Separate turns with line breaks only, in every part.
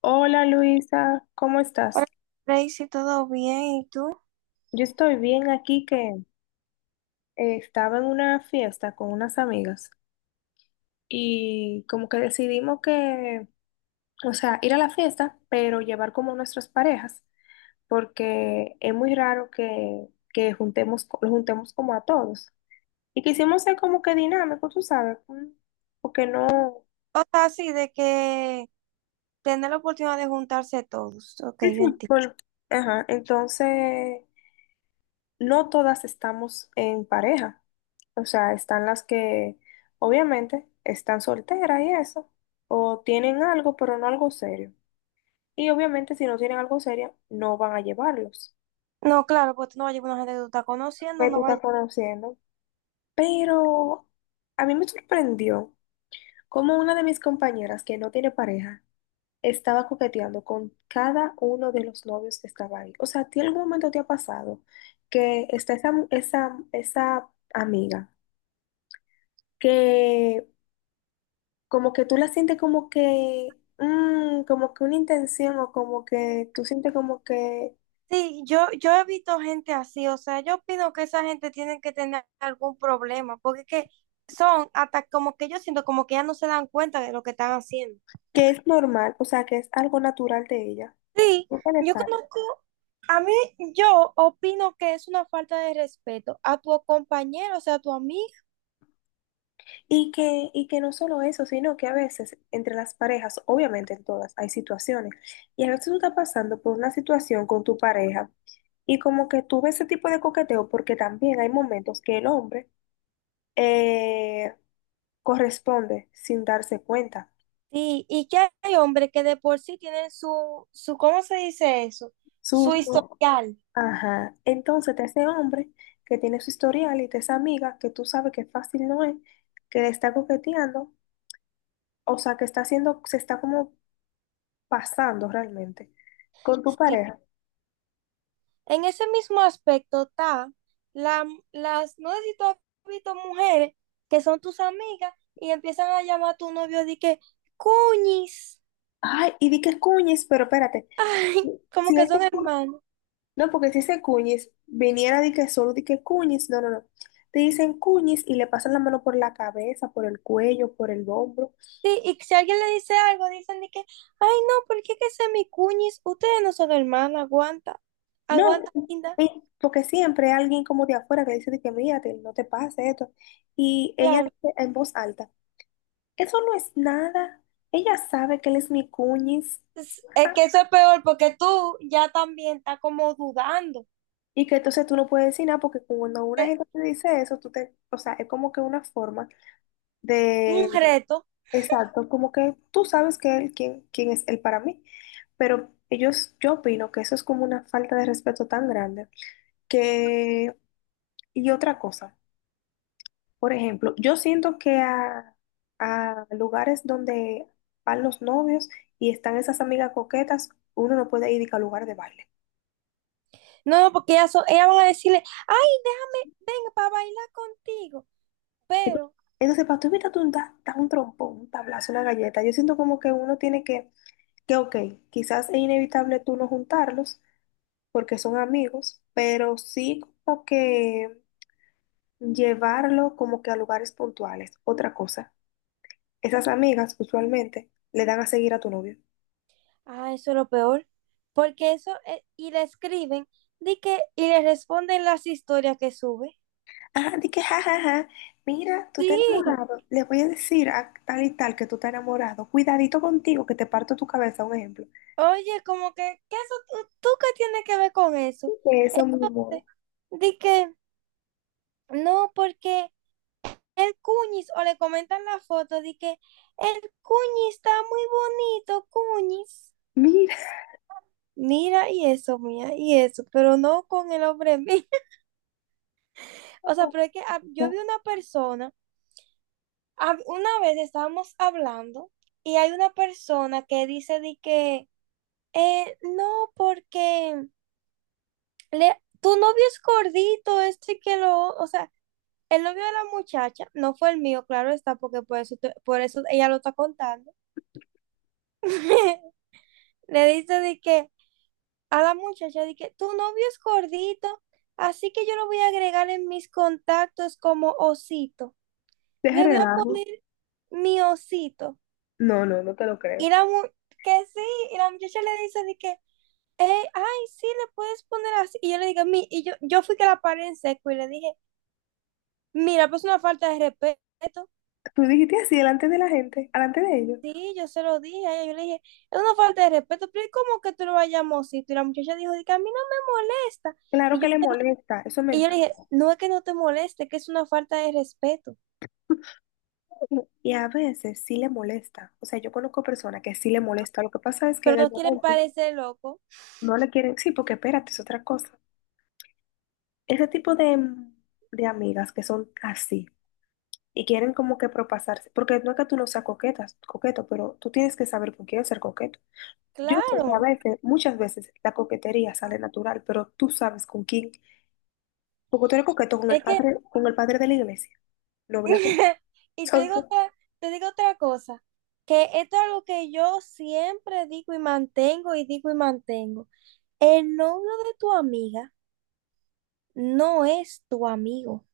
Hola Luisa, ¿cómo estás?
Hola, Tracy, ¿todo bien? ¿Y tú?
Yo estoy bien aquí que estaba en una fiesta con unas amigas y como que decidimos o sea, ir a la fiesta, pero llevar como nuestras parejas, porque es muy raro que juntemos, los juntemos como a todos. Y quisimos ser como que dinámico, tú sabes, porque no,
O sea, sí, de que tener la oportunidad de juntarse todos. Ok, yo entiendo.
bueno, ajá, entonces no todas estamos en pareja. O sea, están las que obviamente están solteras y eso, o tienen algo, pero no algo serio. Y obviamente si no tienen algo serio, no van a llevarlos.
No, claro, pues tú no vas a llevar una gente que tú estás conociendo,
Que tú
no
estás
vayas.
conociendo. Pero a mí me sorprendió cómo una de mis compañeras que no tiene pareja estaba coqueteando con cada uno de los novios que estaba ahí. O sea, ¿a ti algún momento te ha pasado que está esa amiga que como que tú la sientes como que, como que una intención o como que tú sientes como
Sí, yo he visto gente así, o sea, yo opino que esa gente tiene que tener algún problema, porque es que son hasta como que yo siento como que ya no se dan cuenta de lo que están haciendo.
que es normal, o sea, que es algo natural de ella.
Sí,
Tú tienes
yo
algo.
conozco, a mí, yo opino que es una falta de respeto a tu compañero, o sea, a tu amigo.
Y que no solo eso, sino que a veces entre las parejas, obviamente en todas, hay situaciones. Y a veces tú estás pasando por una situación con tu pareja y como que tú ves ese tipo de coqueteo porque también hay momentos que el hombre eh, corresponde sin darse cuenta.
Sí, y que hay hombres que de por sí tienen su, ¿cómo se dice eso? Su
Susto.
historial.
Ajá. Entonces, te ese hombre que tiene su historial y te esa amiga que tú sabes que fácil no es, que le está coqueteando, o sea, que está haciendo, se está como pasando realmente con tu
Sí.
pareja.
En ese mismo aspecto está la, las, no sé si tú has visto mujeres que son tus amigas y empiezan a llamar a tu novio de que, cuñis,
Ay, y di que cuñes, pero espérate.
ay, como
Si
que
ese
son
cu-
hermanos.
no, porque si ese cuñis viniera de que solo di que cuñis, no, no, no. Te dicen cuñis y le pasan la mano por la cabeza, por el cuello, por el hombro.
Sí, y si alguien le dice algo, dicen de que, ay, no, ¿por qué que sea mi cuñis? Ustedes no son hermanas, aguanta,
No,
aguanta, linda.
porque siempre hay alguien como de afuera que dice de que mírate, no te pase esto. Y ella
Claro.
dice en voz alta, eso no es nada. Ella sabe que él es mi cuñis
Es que eso es peor porque tú ya también estás como dudando.
y que entonces tú no puedes decir nada porque cuando una
Es
gente te dice eso, tú te, o sea, es como que una forma
un
de,
reto.
exacto, como que tú sabes que él, quién, quién es él para mí. Pero ellos, yo opino que eso es como una falta de respeto tan grande que, y otra cosa. Por ejemplo, yo siento que a lugares donde van los novios y están esas amigas coquetas, uno no puede ir ni que a lugar de baile.
No, no, porque ellas, son- ellas van a decirle, ay, deja- venga para bailar contigo.
Ento-
Pero,
Entonces, para tú invitarte un, da, da un trompón, un tablazo, una galleta, yo siento como que uno tiene que, ok, quizás es inevitable tú no juntarlos porque son amigos, pero sí como que llevarlo como que a lugares puntuales. Otra cosa, esas amigas usualmente le dan a seguir a tu novio.
ah, eso es lo peor. Porque eso, y le escriben, di que, y le responden las historias que sube.
Ajá, di que jajaja, mira, tú te has
Sí,
enamorado, le voy a decir a tal y tal que tú te has enamorado, cuidadito contigo que te parto tu cabeza, un ejemplo.
oye, como que, ¿qué eso, tú qué tienes que ver con eso?
Que eso, mi amor,
Entonces, di que, no, porque el cuñis o le comentan la foto de que el cuñis está muy bonito, cuñis.
mira,
Mira, y eso, mía, y eso, pero no con el hombre mío. O sea, pero es que ah, yo vi una persona, ah, una vez estábamos hablando y hay una persona que dice de que, no, porque le, tu novio es gordito, este que lo, o sea, el novio de la muchacha, no fue el mío, claro está, porque por eso, te- por eso ella lo está contando. Le dice de que a la muchacha, de que tu novio es gordito, así que yo lo voy a agregar en mis contactos como osito.
deja
Le voy a
relajo.
poner mi osito.
No, no, no te lo
Y
creo.
la mu- que sí, y la muchacha le dice de que: ay, sí, le puedes poner así". Y yo le digo, mi, y yo fui que la paré en seco y le dije, mira, pues una falta de respeto.
Tú dijiste así delante de la gente, delante de ellos.
Sí, yo se lo dije a ella, yo le dije, es una falta de respeto, pero ¿y ¿cómo que tú lo vayamos? Y la muchacha dijo, de que a mí no me molesta.
Claro
Y yo,
que le molesta, eso es
y yo le dije,
mentira.
no es que no te moleste, es que es una falta de respeto,
Y a veces sí le molesta. O sea, yo conozco personas que sí le molesta. Lo que pasa es que
pero
en el
no quieren
momento
parecer locos.
no le quieren, sí, porque espérate, es otra cosa. Ese tipo de amigas que son así. Y quieren como que propasarse, porque no es que tú no seas coqueta, coqueto, pero tú tienes que saber con quién ser coqueto. Yo sé que a
Claro,
veces, muchas veces la coquetería sale natural, pero tú sabes con quién, porque tú eres coqueto
es que,
con el padre de la iglesia, no, ¿verdad?
y
Entonces,
te digo otra cosa, que esto es algo que yo siempre digo y mantengo y digo y mantengo. El novio de tu amiga no es tu amigo.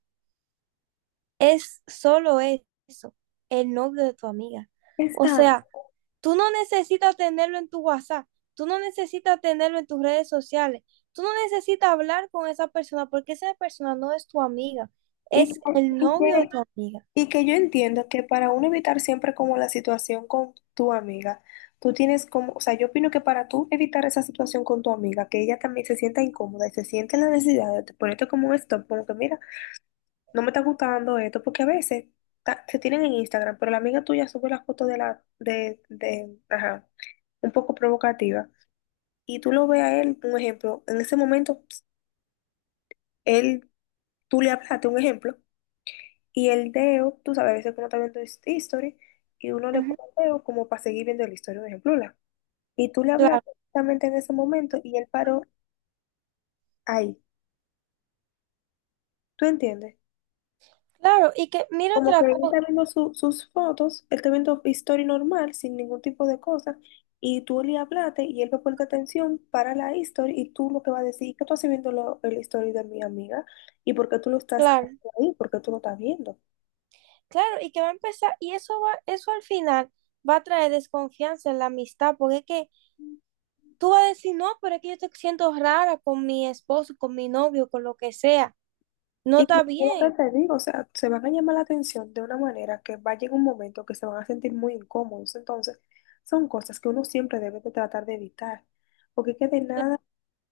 Es solo eso, el novio de tu amiga. O
exacto.
sea, tú no necesitas tenerlo en tu WhatsApp, tú no necesitas tenerlo en tus redes sociales, tú no necesitas hablar con esa persona porque esa persona no es tu amiga,
Y
es
que,
el
y
novio de
que,
tu amiga.
y que yo entiendo que para uno evitar siempre como la situación con tu amiga, tú tienes como, o sea, yo opino que para tú evitar esa situación con tu amiga, que ella también se sienta incómoda y se siente la necesidad de ponerte como un stop, como que mira, no me está gustando esto, porque a veces se tienen en Instagram, pero la amiga tuya sube la foto de la, ajá, un poco provocativa, y tú lo ves a él, un ejemplo, en ese momento, él, tú le hablaste, un ejemplo, y el dedo, tú sabes, a veces uno está viendo history, y uno le
Ujú,
pone el dedo como para seguir viendo la historia, un ejemplo, y tú le
claro,
hablaste exactamente en ese momento, y él paró ahí, ¿tú entiendes?
claro, y que mira
Como que
otra
él
cosa,
está viendo sus fotos, él está viendo historia normal, sin ningún tipo de cosa, y tú le hablaste y él va a ponerte atención para la historia y tú lo que vas a decir, ¿que tú estás viendo lo, el historia de mi amiga? ¿Y por qué tú lo estás
claro,
ahí? ¿Por qué tú lo estás viendo?
claro, y que va a empezar, y eso va, eso al final va a traer desconfianza en la amistad, porque es que tú vas a decir, no, pero es que yo te siento rara con mi esposo, con mi novio, con lo que sea. No
Y es lo
está bien.
que te digo, o sea, se van a llamar la atención de una manera que va a llegar un momento que se van a sentir muy incómodos. Entonces, son cosas que uno siempre debe de tratar de evitar, porque es que de nada,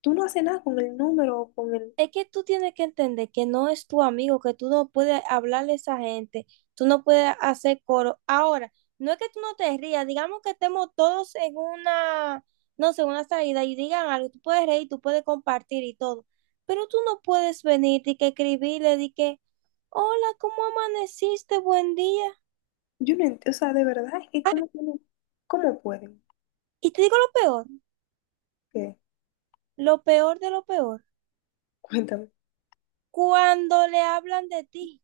tú no haces nada con el número, o con el.
Es que tú tienes que entender que no es tu amigo, que tú no puedes hablarle a esa gente, tú no puedes hacer coro. Ahora, no es que tú no te rías, digamos que estemos todos en una, no sé, una salida y digan algo, tú puedes reír, tú puedes compartir y todo, pero tú no puedes venir y que escribirle, di que, hola, ¿cómo amaneciste? Buen día.
Yo no entiendo, o sea, de verdad, es que cómo tienen, cómo pueden.
Y te digo
¿Qué?
lo peor de lo peor,
Cuéntame.
cuando le hablan de ti.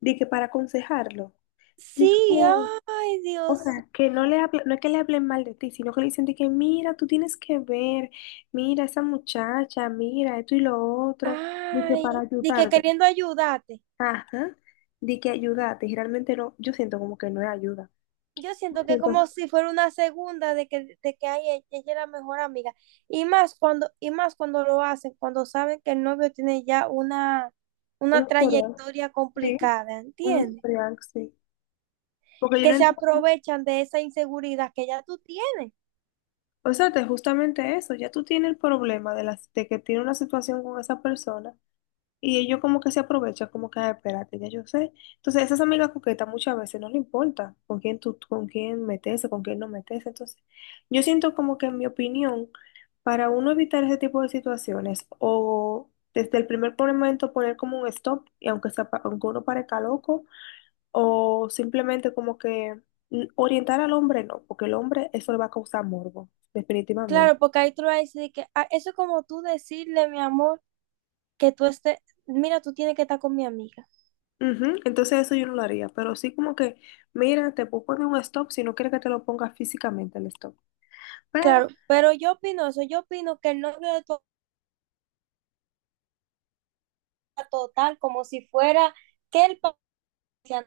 Di que para aconsejarlo.
Sí,
Dijo,
ay,
o
Dios.
sea, que no no es que le hablen mal de ti, sino que le dicen de que mira, tú tienes que ver, mira esa muchacha, mira esto y lo otro, di que
Ay,
para
de que
ayudarte.
queriendo ayudarte.
Ajá, di que ayudarte. Y realmente no, yo siento como que no es ayuda.
Yo siento que como
Siento
si fuera una segunda de que ay, e- ella es la mejor amiga. Y más cuando lo hacen, cuando saben que el novio tiene ya
un
una
historial,
trayectoria
sí,
complicada,
un
¿entiendes?
historial, sí. Porque yo no.
Que se aprovechan de esa inseguridad que ya tú tienes.
O sea, es justamente eso, ya tú tienes el problema de, las de que tiene una situación con esa persona y ellos como que se aprovechan, como que, "Ah, espérate, ya yo sé". Entonces, esas amigas coquetas muchas veces no le importa con quién tú, con quién meterse, con quién no meterse. Entonces, yo siento como que en mi opinión, para uno evitar ese tipo de situaciones o desde el primer momento poner como un stop, y aunque, sea, aunque uno parezca loco, o simplemente como que orientar al hombre, no, porque el hombre eso le va a causar morbo, definitivamente.
Claro, porque ahí tú le vas a decir que "Ah, eso es como tú decirle, mi amor, que tú estés, mira, tú tienes que estar con mi amiga".
Ujú. Entonces eso yo no lo haría, pero sí como que, mira, te puedo poner un stop si no quieres que te lo ponga físicamente el stop.
Claro,
Pero
pero yo opino eso, yo opino que el novio de tu total, como si fuera que el país se